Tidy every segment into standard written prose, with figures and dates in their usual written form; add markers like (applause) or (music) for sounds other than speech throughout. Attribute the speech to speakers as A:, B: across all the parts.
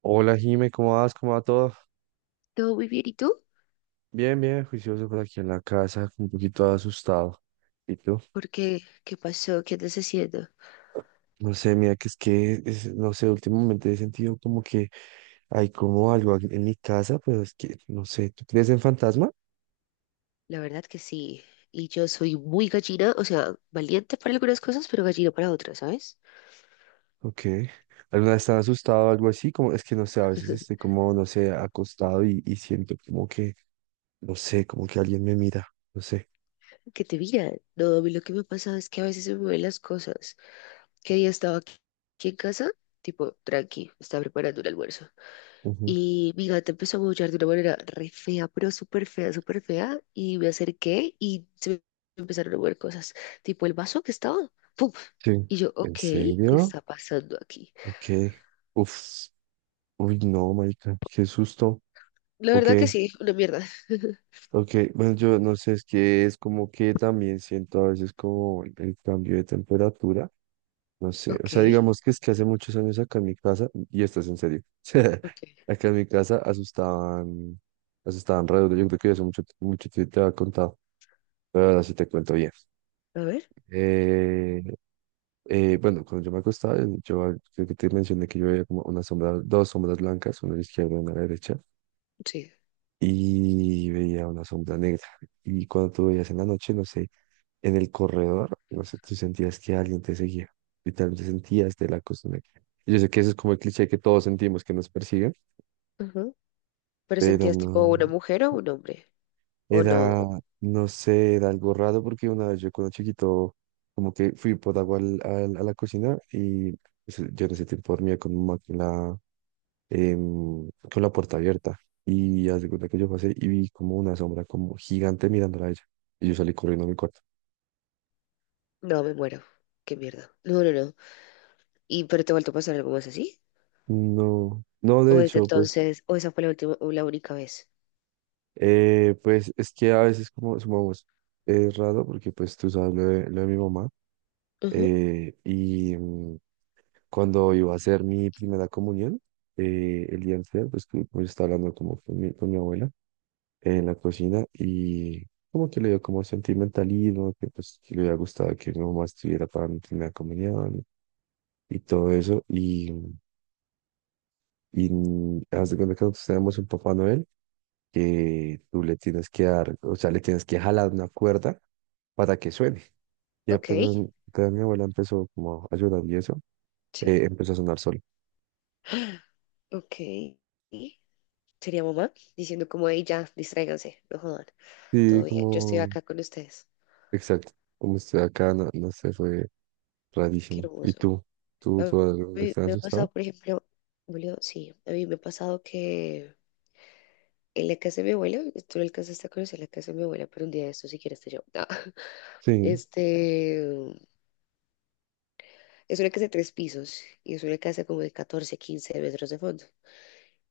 A: Hola Jime, ¿cómo vas? ¿Cómo va todo?
B: Todo muy bien, ¿y tú?
A: Bien, bien, juicioso por aquí en la casa, un poquito asustado. ¿Y tú?
B: ¿Por qué? ¿Qué pasó? ¿Qué andas haciendo?
A: No sé, mira que no sé, últimamente he sentido como que hay como algo aquí en mi casa, pero es que, no sé, ¿tú crees en fantasma?
B: La verdad que sí. Y yo soy muy gallina, o sea, valiente para algunas cosas, pero gallina para otras, ¿sabes?
A: Ok. ¿Alguna vez estás asustado o algo así? Como, es que no sé, a veces estoy
B: (laughs)
A: como, no sé, acostado y siento como que, no sé, como que alguien me mira, no sé.
B: Que te miran. No, a mí lo que me pasa es que a veces se me mueven las cosas. ¿Qué día estaba aquí, aquí en casa? Tipo, tranqui, estaba preparando un almuerzo.
A: Ujú.
B: Y mi gata empezó a maullar de una manera re fea, pero súper fea, súper fea. Y me acerqué y se me empezaron a mover cosas. Tipo, el vaso que estaba, ¡pum!
A: Sí.
B: Y yo, ok,
A: ¿En
B: ¿qué
A: serio?
B: está pasando aquí?
A: Ok. Uf. Uy, no, marica, qué susto.
B: La
A: Ok.
B: verdad que sí, una mierda.
A: Ok, bueno, yo no sé, es que es como que también siento a veces como el cambio de temperatura, no sé, o
B: Ok,
A: sea, digamos que es que hace muchos años acá en mi casa, y esto es en serio, (laughs)
B: ok.
A: acá en mi casa asustaban, asustaban re duro, yo creo que eso mucho, mucho te había contado, pero ahora sí te cuento bien.
B: A ver,
A: Eh, bueno, cuando yo me acostaba, yo creo que te mencioné que yo veía como una sombra, dos sombras blancas, una a la izquierda y una a la derecha,
B: sí.
A: y veía una sombra negra, y cuando tú veías en la noche, no sé. En el corredor, no sé, tú sentías que alguien te seguía. Literalmente sentías de la costumbre. Yo sé que eso es como el cliché que todos sentimos que nos persiguen,
B: Ajá. ¿Pero
A: pero
B: sentías tipo
A: no.
B: una mujer o un hombre? ¿O no?
A: Era, no sé, era algo raro porque una vez yo cuando chiquito, como que fui por agua a la cocina y pues, yo en ese tiempo dormía con mi mamá con la puerta abierta. Y haz de cuenta que yo pasé y vi como una sombra como gigante mirándola a ella. Y yo salí corriendo a mi cuarto.
B: No, me muero. Qué mierda. No, no, no. ¿Y pero te ha vuelto a pasar algo más así?
A: No, no,
B: ¿O
A: de
B: desde
A: hecho, pues.
B: entonces, o esa fue la última, o la única vez?
A: Pues es que a veces como sumamos, es raro porque pues tú sabes lo de mi mamá,
B: Ajá.
A: eh, y mm, cuando iba a hacer mi primera comunión, el día anterior pues, estaba hablando como con mi abuela en la cocina y como que le dio como sentimentalismo, que pues que le había gustado que mi mamá estuviera para mi primera comunión y todo eso haz de cuenta que nosotros tenemos un Papá Noel que tú le tienes que dar, o sea, le tienes que jalar una cuerda para que suene. Y
B: Ok,
A: apenas, apenas mi abuela empezó como a ayudar y eso,
B: sí.
A: empezó a sonar solo.
B: (gasps) Ok. Sería mamá diciendo como, hey, ya, distráiganse, no jodan.
A: Sí,
B: Todo bien, yo estoy
A: como,
B: acá con ustedes.
A: exacto, como estoy acá, no, no sé, fue
B: Qué
A: rarísimo. ¿Y
B: hermoso.
A: tú? ¿Tú,
B: A
A: tú alguna vez
B: mí
A: te has
B: me ha
A: asustado?
B: pasado, por ejemplo, Julio, sí, a mí me ha pasado que en la casa de mi abuela, tú no alcanzaste a conocer la casa de mi abuela, pero un día de esto si quieres te llevo. No. (laughs)
A: Sí.
B: Este, es una casa de tres pisos y es una casa como de 14, 15 metros de fondo.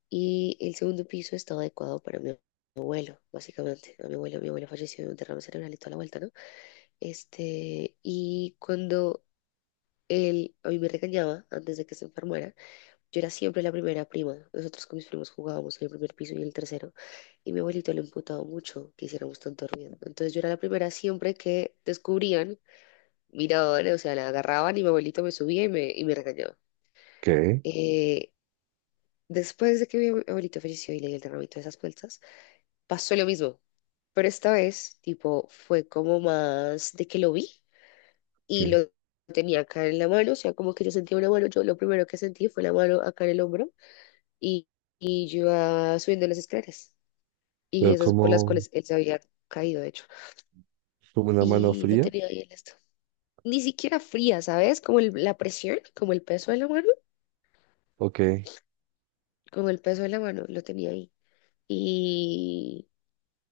B: Y el segundo piso estaba adecuado para mi abuelo, básicamente. A mi abuelo falleció de un derrame cerebral y toda la vuelta, ¿no? Este, y cuando él a mí me regañaba antes de que se enfermara, yo era siempre la primera prima. Nosotros con mis primos jugábamos en el primer piso y en el tercero. Y mi abuelito le imputaba mucho que hiciéramos tanto ruido. Entonces yo era la primera siempre que descubrían, miraban, o sea, la agarraban y mi abuelito me subía y me regañaba.
A: ¿Qué?
B: Eh, Después de que mi abuelito falleció y le dio el derramito de esas puertas, pasó lo mismo. Pero esta vez, tipo, fue como más de que lo vi y
A: ¿Qué?
B: lo tenía acá en la mano. O sea, como que yo sentía una mano. Yo lo primero que sentí fue la mano acá en el hombro y, y yo iba subiendo las escaleras y
A: ¿Pero
B: esas por las
A: como,
B: cuales él se había caído, de hecho,
A: como una mano
B: y lo
A: fría?
B: tenía ahí en esto. Ni siquiera fría, ¿sabes? Como la presión, como el peso de la mano,
A: Ok.
B: como el peso de la mano, lo tenía ahí. ¿Y,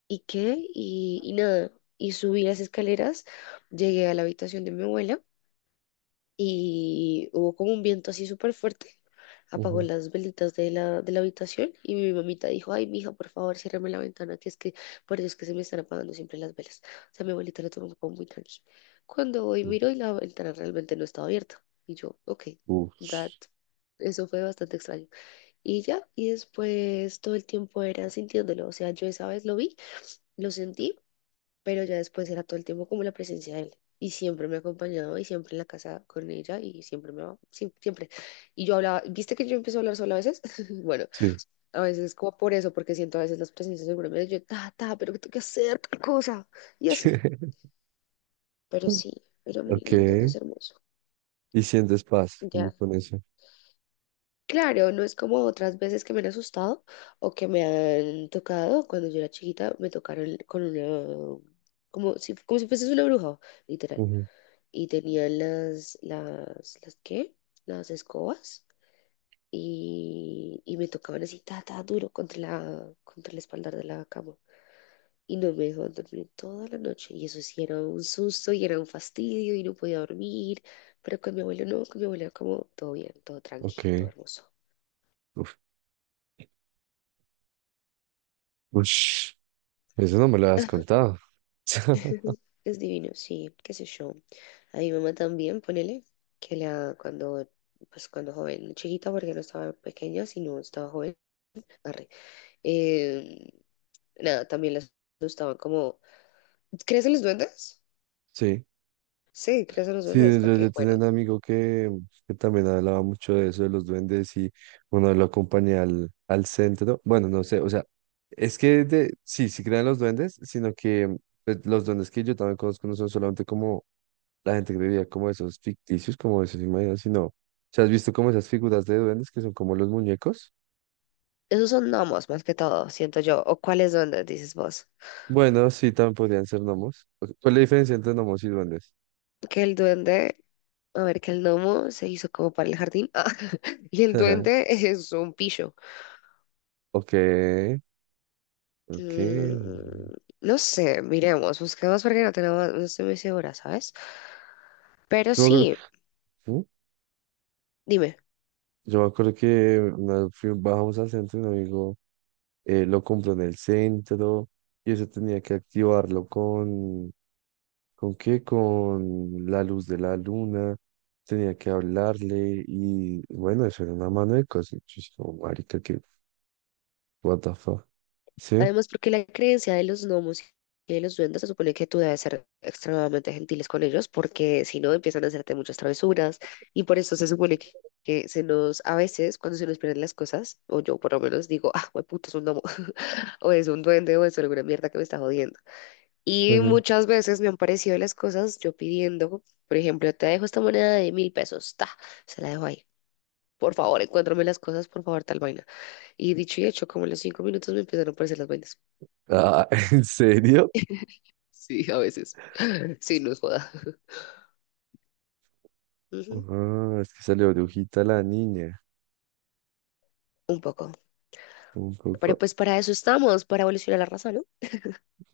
B: y qué? Y nada, y subí las escaleras, llegué a la habitación de mi abuela y hubo como un viento así súper fuerte. Apagó
A: Ujú.
B: las velitas de la habitación y mi mamita dijo, ay, mija, por favor, ciérrame la ventana, que es que por Dios que se me están apagando siempre las velas. O sea, mi abuelita lo tomó como muy tranqui. Cuando hoy
A: Uf,
B: miro y la ventana realmente no estaba abierta. Y yo, ok, that,
A: uf.
B: eso fue bastante extraño. Y ya, y después todo el tiempo era sintiéndolo, o sea, yo esa vez lo vi, lo sentí, pero ya después era todo el tiempo como la presencia de él. Y siempre me ha acompañado y siempre en la casa con ella y siempre me va, sí, siempre. Y yo hablaba, ¿viste que yo empecé a hablar sola a veces? (laughs) Bueno,
A: Sí.
B: a veces como por eso, porque siento a veces las presencias seguramente yo, ta, ta, pero que tengo que hacer tal cosa. Y así.
A: (laughs)
B: Pero sí, era muy
A: Ok.
B: lindo y es hermoso.
A: Y sientes paz, como
B: Ya.
A: con eso.
B: Claro, no es como otras veces que me han asustado o que me han tocado. Cuando yo era chiquita me tocaron con una, como si fuese una bruja, literal,
A: Ujú.
B: y tenía las, ¿qué? Las escobas y me tocaban así, ta, ta, duro contra la, contra el espaldar de la cama. Y no me dejaban dormir toda la noche. Y eso sí era un susto y era un fastidio y no podía dormir. Pero con mi abuelo no, con mi abuelo era como todo bien, todo tranqui, todo
A: Ok.
B: hermoso.
A: Uf. Ush. Eso no me lo has contado. (laughs)
B: (laughs) Es divino, sí, qué sé yo. A mi mamá también, ponele, que la, cuando, pues cuando joven, chiquita, porque no estaba pequeña, sino estaba joven, arre, Eh, nada, también les gustaban como… ¿Crees en los duendes?
A: Sí.
B: Sí, ¿crees en los
A: Sí,
B: duendes?
A: yo,
B: Ok,
A: yo tenía
B: bueno.
A: un amigo que también hablaba mucho de eso, de los duendes, y bueno, lo acompañé al centro. Bueno, no sé, o sea, sí, sí crean los duendes, sino que pues, los duendes que yo también conozco no son solamente como la gente que vivía como esos ficticios, como esos imaginarios sino, o sea, ¿has visto como esas figuras de duendes que son como los muñecos?
B: Esos son gnomos más que todo, siento yo. ¿O cuáles duendes, dices vos?
A: Bueno, sí, también podrían ser gnomos. Ok, ¿cuál es la diferencia entre gnomos y duendes?
B: Que el duende… A ver, que el gnomo se hizo como para el jardín. (laughs) Ah, y el duende
A: (laughs)
B: es un pillo.
A: Ok, ok.
B: Mm, no sé, miremos, busquemos porque no tenemos… No estoy muy segura, ¿sabes? Pero
A: Yo
B: sí,
A: creo-
B: dime.
A: Yo me acuerdo que bajamos al centro y un amigo, lo compró en el centro y eso tenía que activarlo ¿con qué? Con la luz de la luna, tenía que hablarle y bueno, eso era una mano de cosas. Yo dije, como, marica, que, what the fuck. ¿Sí?
B: Además, porque la creencia de los gnomos y de los duendes se supone que tú debes ser extremadamente gentiles con ellos, porque si no empiezan a hacerte muchas travesuras, y por eso se supone que se nos, a veces, cuando se nos pierden las cosas, o yo por lo menos digo, ah, puto, es un gnomo, (laughs) o es un duende, o es alguna mierda que me está jodiendo. Y
A: Claro.
B: muchas veces me han parecido las cosas yo pidiendo, por ejemplo, te dejo esta moneda de 1.000 pesos, ta, se la dejo ahí. Por favor, encuéntrame las cosas, por favor, tal vaina. Y dicho y hecho, como en los 5 minutos me empiezan a aparecer las vainas.
A: Ah, (laughs) ¿en serio?
B: Sí, a veces. (laughs) Sí, nos joda. (laughs) Ujú,
A: Ah, es que salió brujita la niña.
B: un poco.
A: Un
B: Pero
A: poco.
B: pues para eso estamos, para evolucionar la raza, ¿no?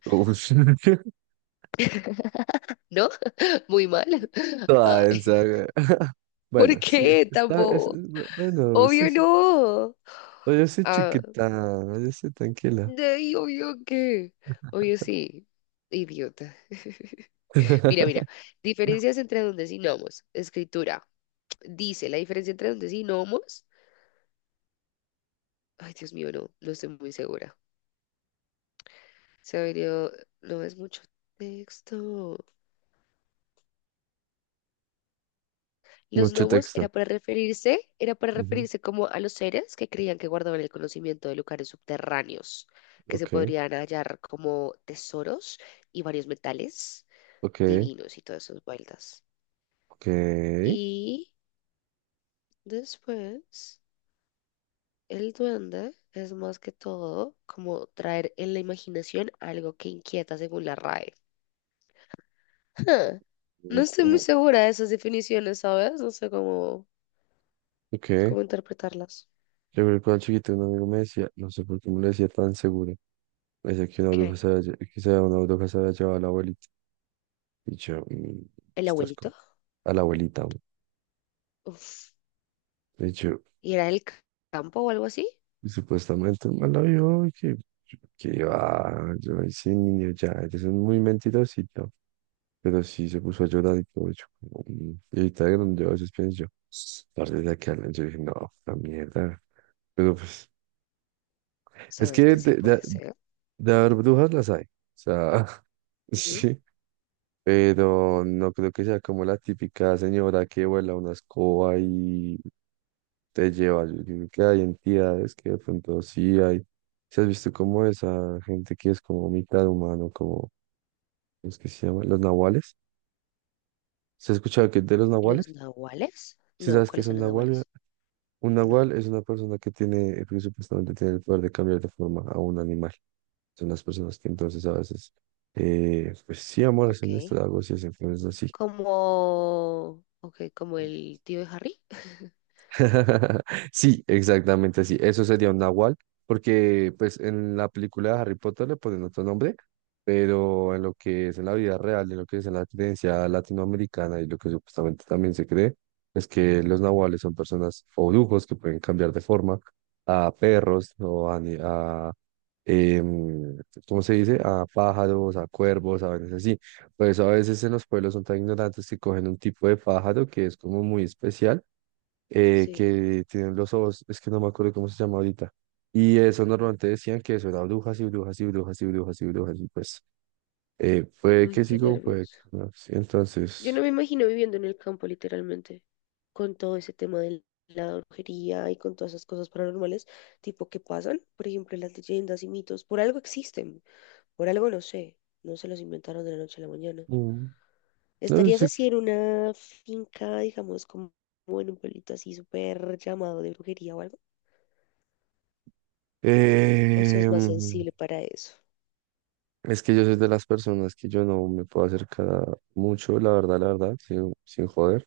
A: Uy, (laughs)
B: ¿No? (laughs) Muy mal. (laughs)
A: toda
B: Ay,
A: densa, güey.
B: ¿por
A: Bueno, sí,
B: qué
A: está,
B: tampoco?
A: bueno, sí,
B: Obvio
A: sí.
B: no.
A: Oye, sí,
B: Ah,
A: chiquita, oye, sí, tranquila.
B: de ahí, obvio que. Obvio sí. Idiota. (laughs) Mira, mira.
A: (laughs)
B: Diferencias entre dondesinomos. Escritura. Dice la diferencia entre dondesinomos. Ay, Dios mío, no, no estoy muy segura. Se ha venido. No es mucho texto. Los
A: Mucho
B: gnomos
A: texto.
B: era para referirse, era para
A: Ujú.
B: referirse como a los seres que creían que guardaban el conocimiento de lugares subterráneos, que se
A: Ok,
B: podrían hallar como tesoros y varios metales
A: ok,
B: divinos y todas esas vueltas.
A: ok.
B: Y después, el duende es más que todo como traer en la imaginación algo que inquieta según la RAE. Huh. No
A: Mm,
B: estoy muy
A: mm,
B: segura de esas definiciones, ¿sabes? No sé cómo,
A: ok, yo
B: cómo interpretarlas.
A: creo que cuando chiquito un amigo me decía, no sé por qué me lo decía tan seguro, me decía que una bruja
B: ¿Qué?
A: se había, una bruja se había llevado a la abuelita. Y yo, "Mm,
B: ¿El
A: estás con
B: abuelito?
A: a la abuelita, güey".
B: Uf.
A: Y yo,
B: Y era el campo o algo así.
A: y supuestamente el man la vio y que iba, yo, "Ay, sí, niño, ya, eres un muy mentirosito". Pero sí se puso a llorar y todo. Yo, como, "Mm". Y ahorita de grande, yo a veces pienso, tarde de que hablen, yo dije, no, la mierda. Pero pues, es
B: ¿Sabes
A: que
B: que sí puede ser?
A: de haber brujas las hay. O sea, (laughs)
B: Ujú.
A: sí. Pero no creo que sea como la típica señora que vuela una escoba y te lleva. Yo creo que hay entidades que de pronto sí hay. ¿Se has visto como esa gente que es como mitad humano, como los que se llaman los nahuales? ¿Se ha escuchado que de los
B: ¿Los
A: nahuales?
B: nahuales?
A: ¿Sí
B: No,
A: sabes qué
B: ¿cuáles
A: es
B: son
A: un
B: los
A: nahual?
B: nahuales?
A: Un
B: No,
A: nahual es una persona que tiene, que supuestamente tiene el poder de cambiar de forma a un animal. Son las personas que entonces a veces, pues sí, amor, hacen esto,
B: ok.
A: algo, si hacen cosas así.
B: Como, ok, como el tío de Harry. (laughs)
A: (laughs) Sí, exactamente así. Eso sería un nahual, porque pues en la película de Harry Potter le ponen otro nombre, pero en lo que es en la vida real, en lo que es en la creencia latinoamericana y lo que supuestamente también se cree, es que los nahuales son personas o brujos que pueden cambiar de forma a perros o a, em, ¿cómo se dice? A pájaros, a cuervos, a veces así. Por eso a veces en los pueblos son tan ignorantes que cogen un tipo de pájaro que es como muy especial,
B: Sí.
A: que tienen los ojos, es que no me acuerdo cómo se llama ahorita. Y eso normalmente decían que eso era brujas y brujas y brujas y brujas y brujas. Y pues, puede
B: Ay,
A: que
B: qué
A: sigo, puede
B: nervioso.
A: que no. Sí,
B: Yo no
A: entonces,
B: me imagino viviendo en el campo, literalmente, con todo ese tema de la brujería y con todas esas cosas paranormales, tipo que pasan, por ejemplo, las leyendas y mitos, por algo existen, por algo no sé, no se los inventaron de la noche a la mañana.
A: mm, no
B: ¿Estarías
A: sé.
B: así en una finca, digamos, como, como en un pueblito así súper llamado de brujería o algo? ¿O
A: Eh,
B: sos más sensible para eso?
A: Es que yo soy de las personas que yo no me puedo acercar a mucho, la verdad, sin joder,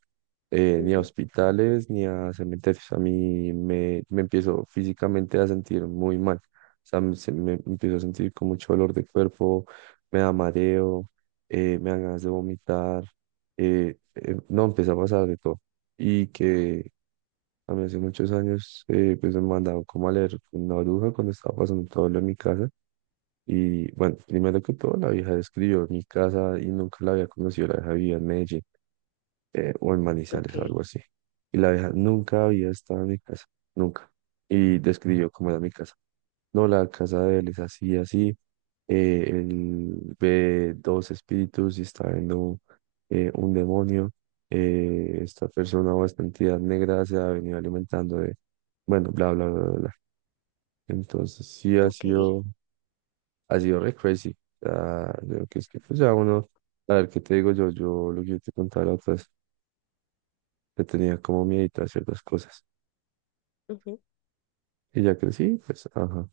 A: ni a
B: Ujú.
A: hospitales, ni a cementerios. A mí me empiezo físicamente a sentir muy mal. O sea, me empiezo a sentir con mucho dolor de cuerpo, me da mareo, me dan ganas de vomitar. No, empieza a pasar de todo. Y que a mí hace muchos años, pues me mandaron como a leer una bruja cuando estaba pasando todo lo de mi casa. Y bueno, primero que todo, la vieja describió mi casa y nunca la había conocido. La vieja vivía en Medellín, o en
B: Ok,
A: Manizales o algo así. Y la vieja nunca había estado en mi casa, nunca. Y describió cómo era mi casa. No, la casa de él es así, así. Él ve dos espíritus y está viendo, un demonio. Esta persona o esta entidad negra se ha venido alimentando de, bueno, bla, bla, bla, bla, bla. Entonces, sí ha
B: ok.
A: sido, ha sido re crazy. O sea, yo que es que pues ya uno, a ver qué te digo yo, yo lo que yo te contaba la otra vez, que tenía como miedito a ciertas cosas.
B: Ujú.
A: Y ya crecí, pues, ajá.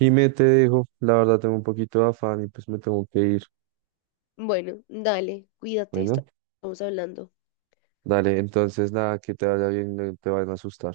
A: Me te dejo, la verdad tengo un poquito de afán y pues me tengo que ir.
B: Bueno, dale, cuídate,
A: Bueno,
B: estamos hablando.
A: dale, entonces nada, que te vaya bien, no te vayan a asustar.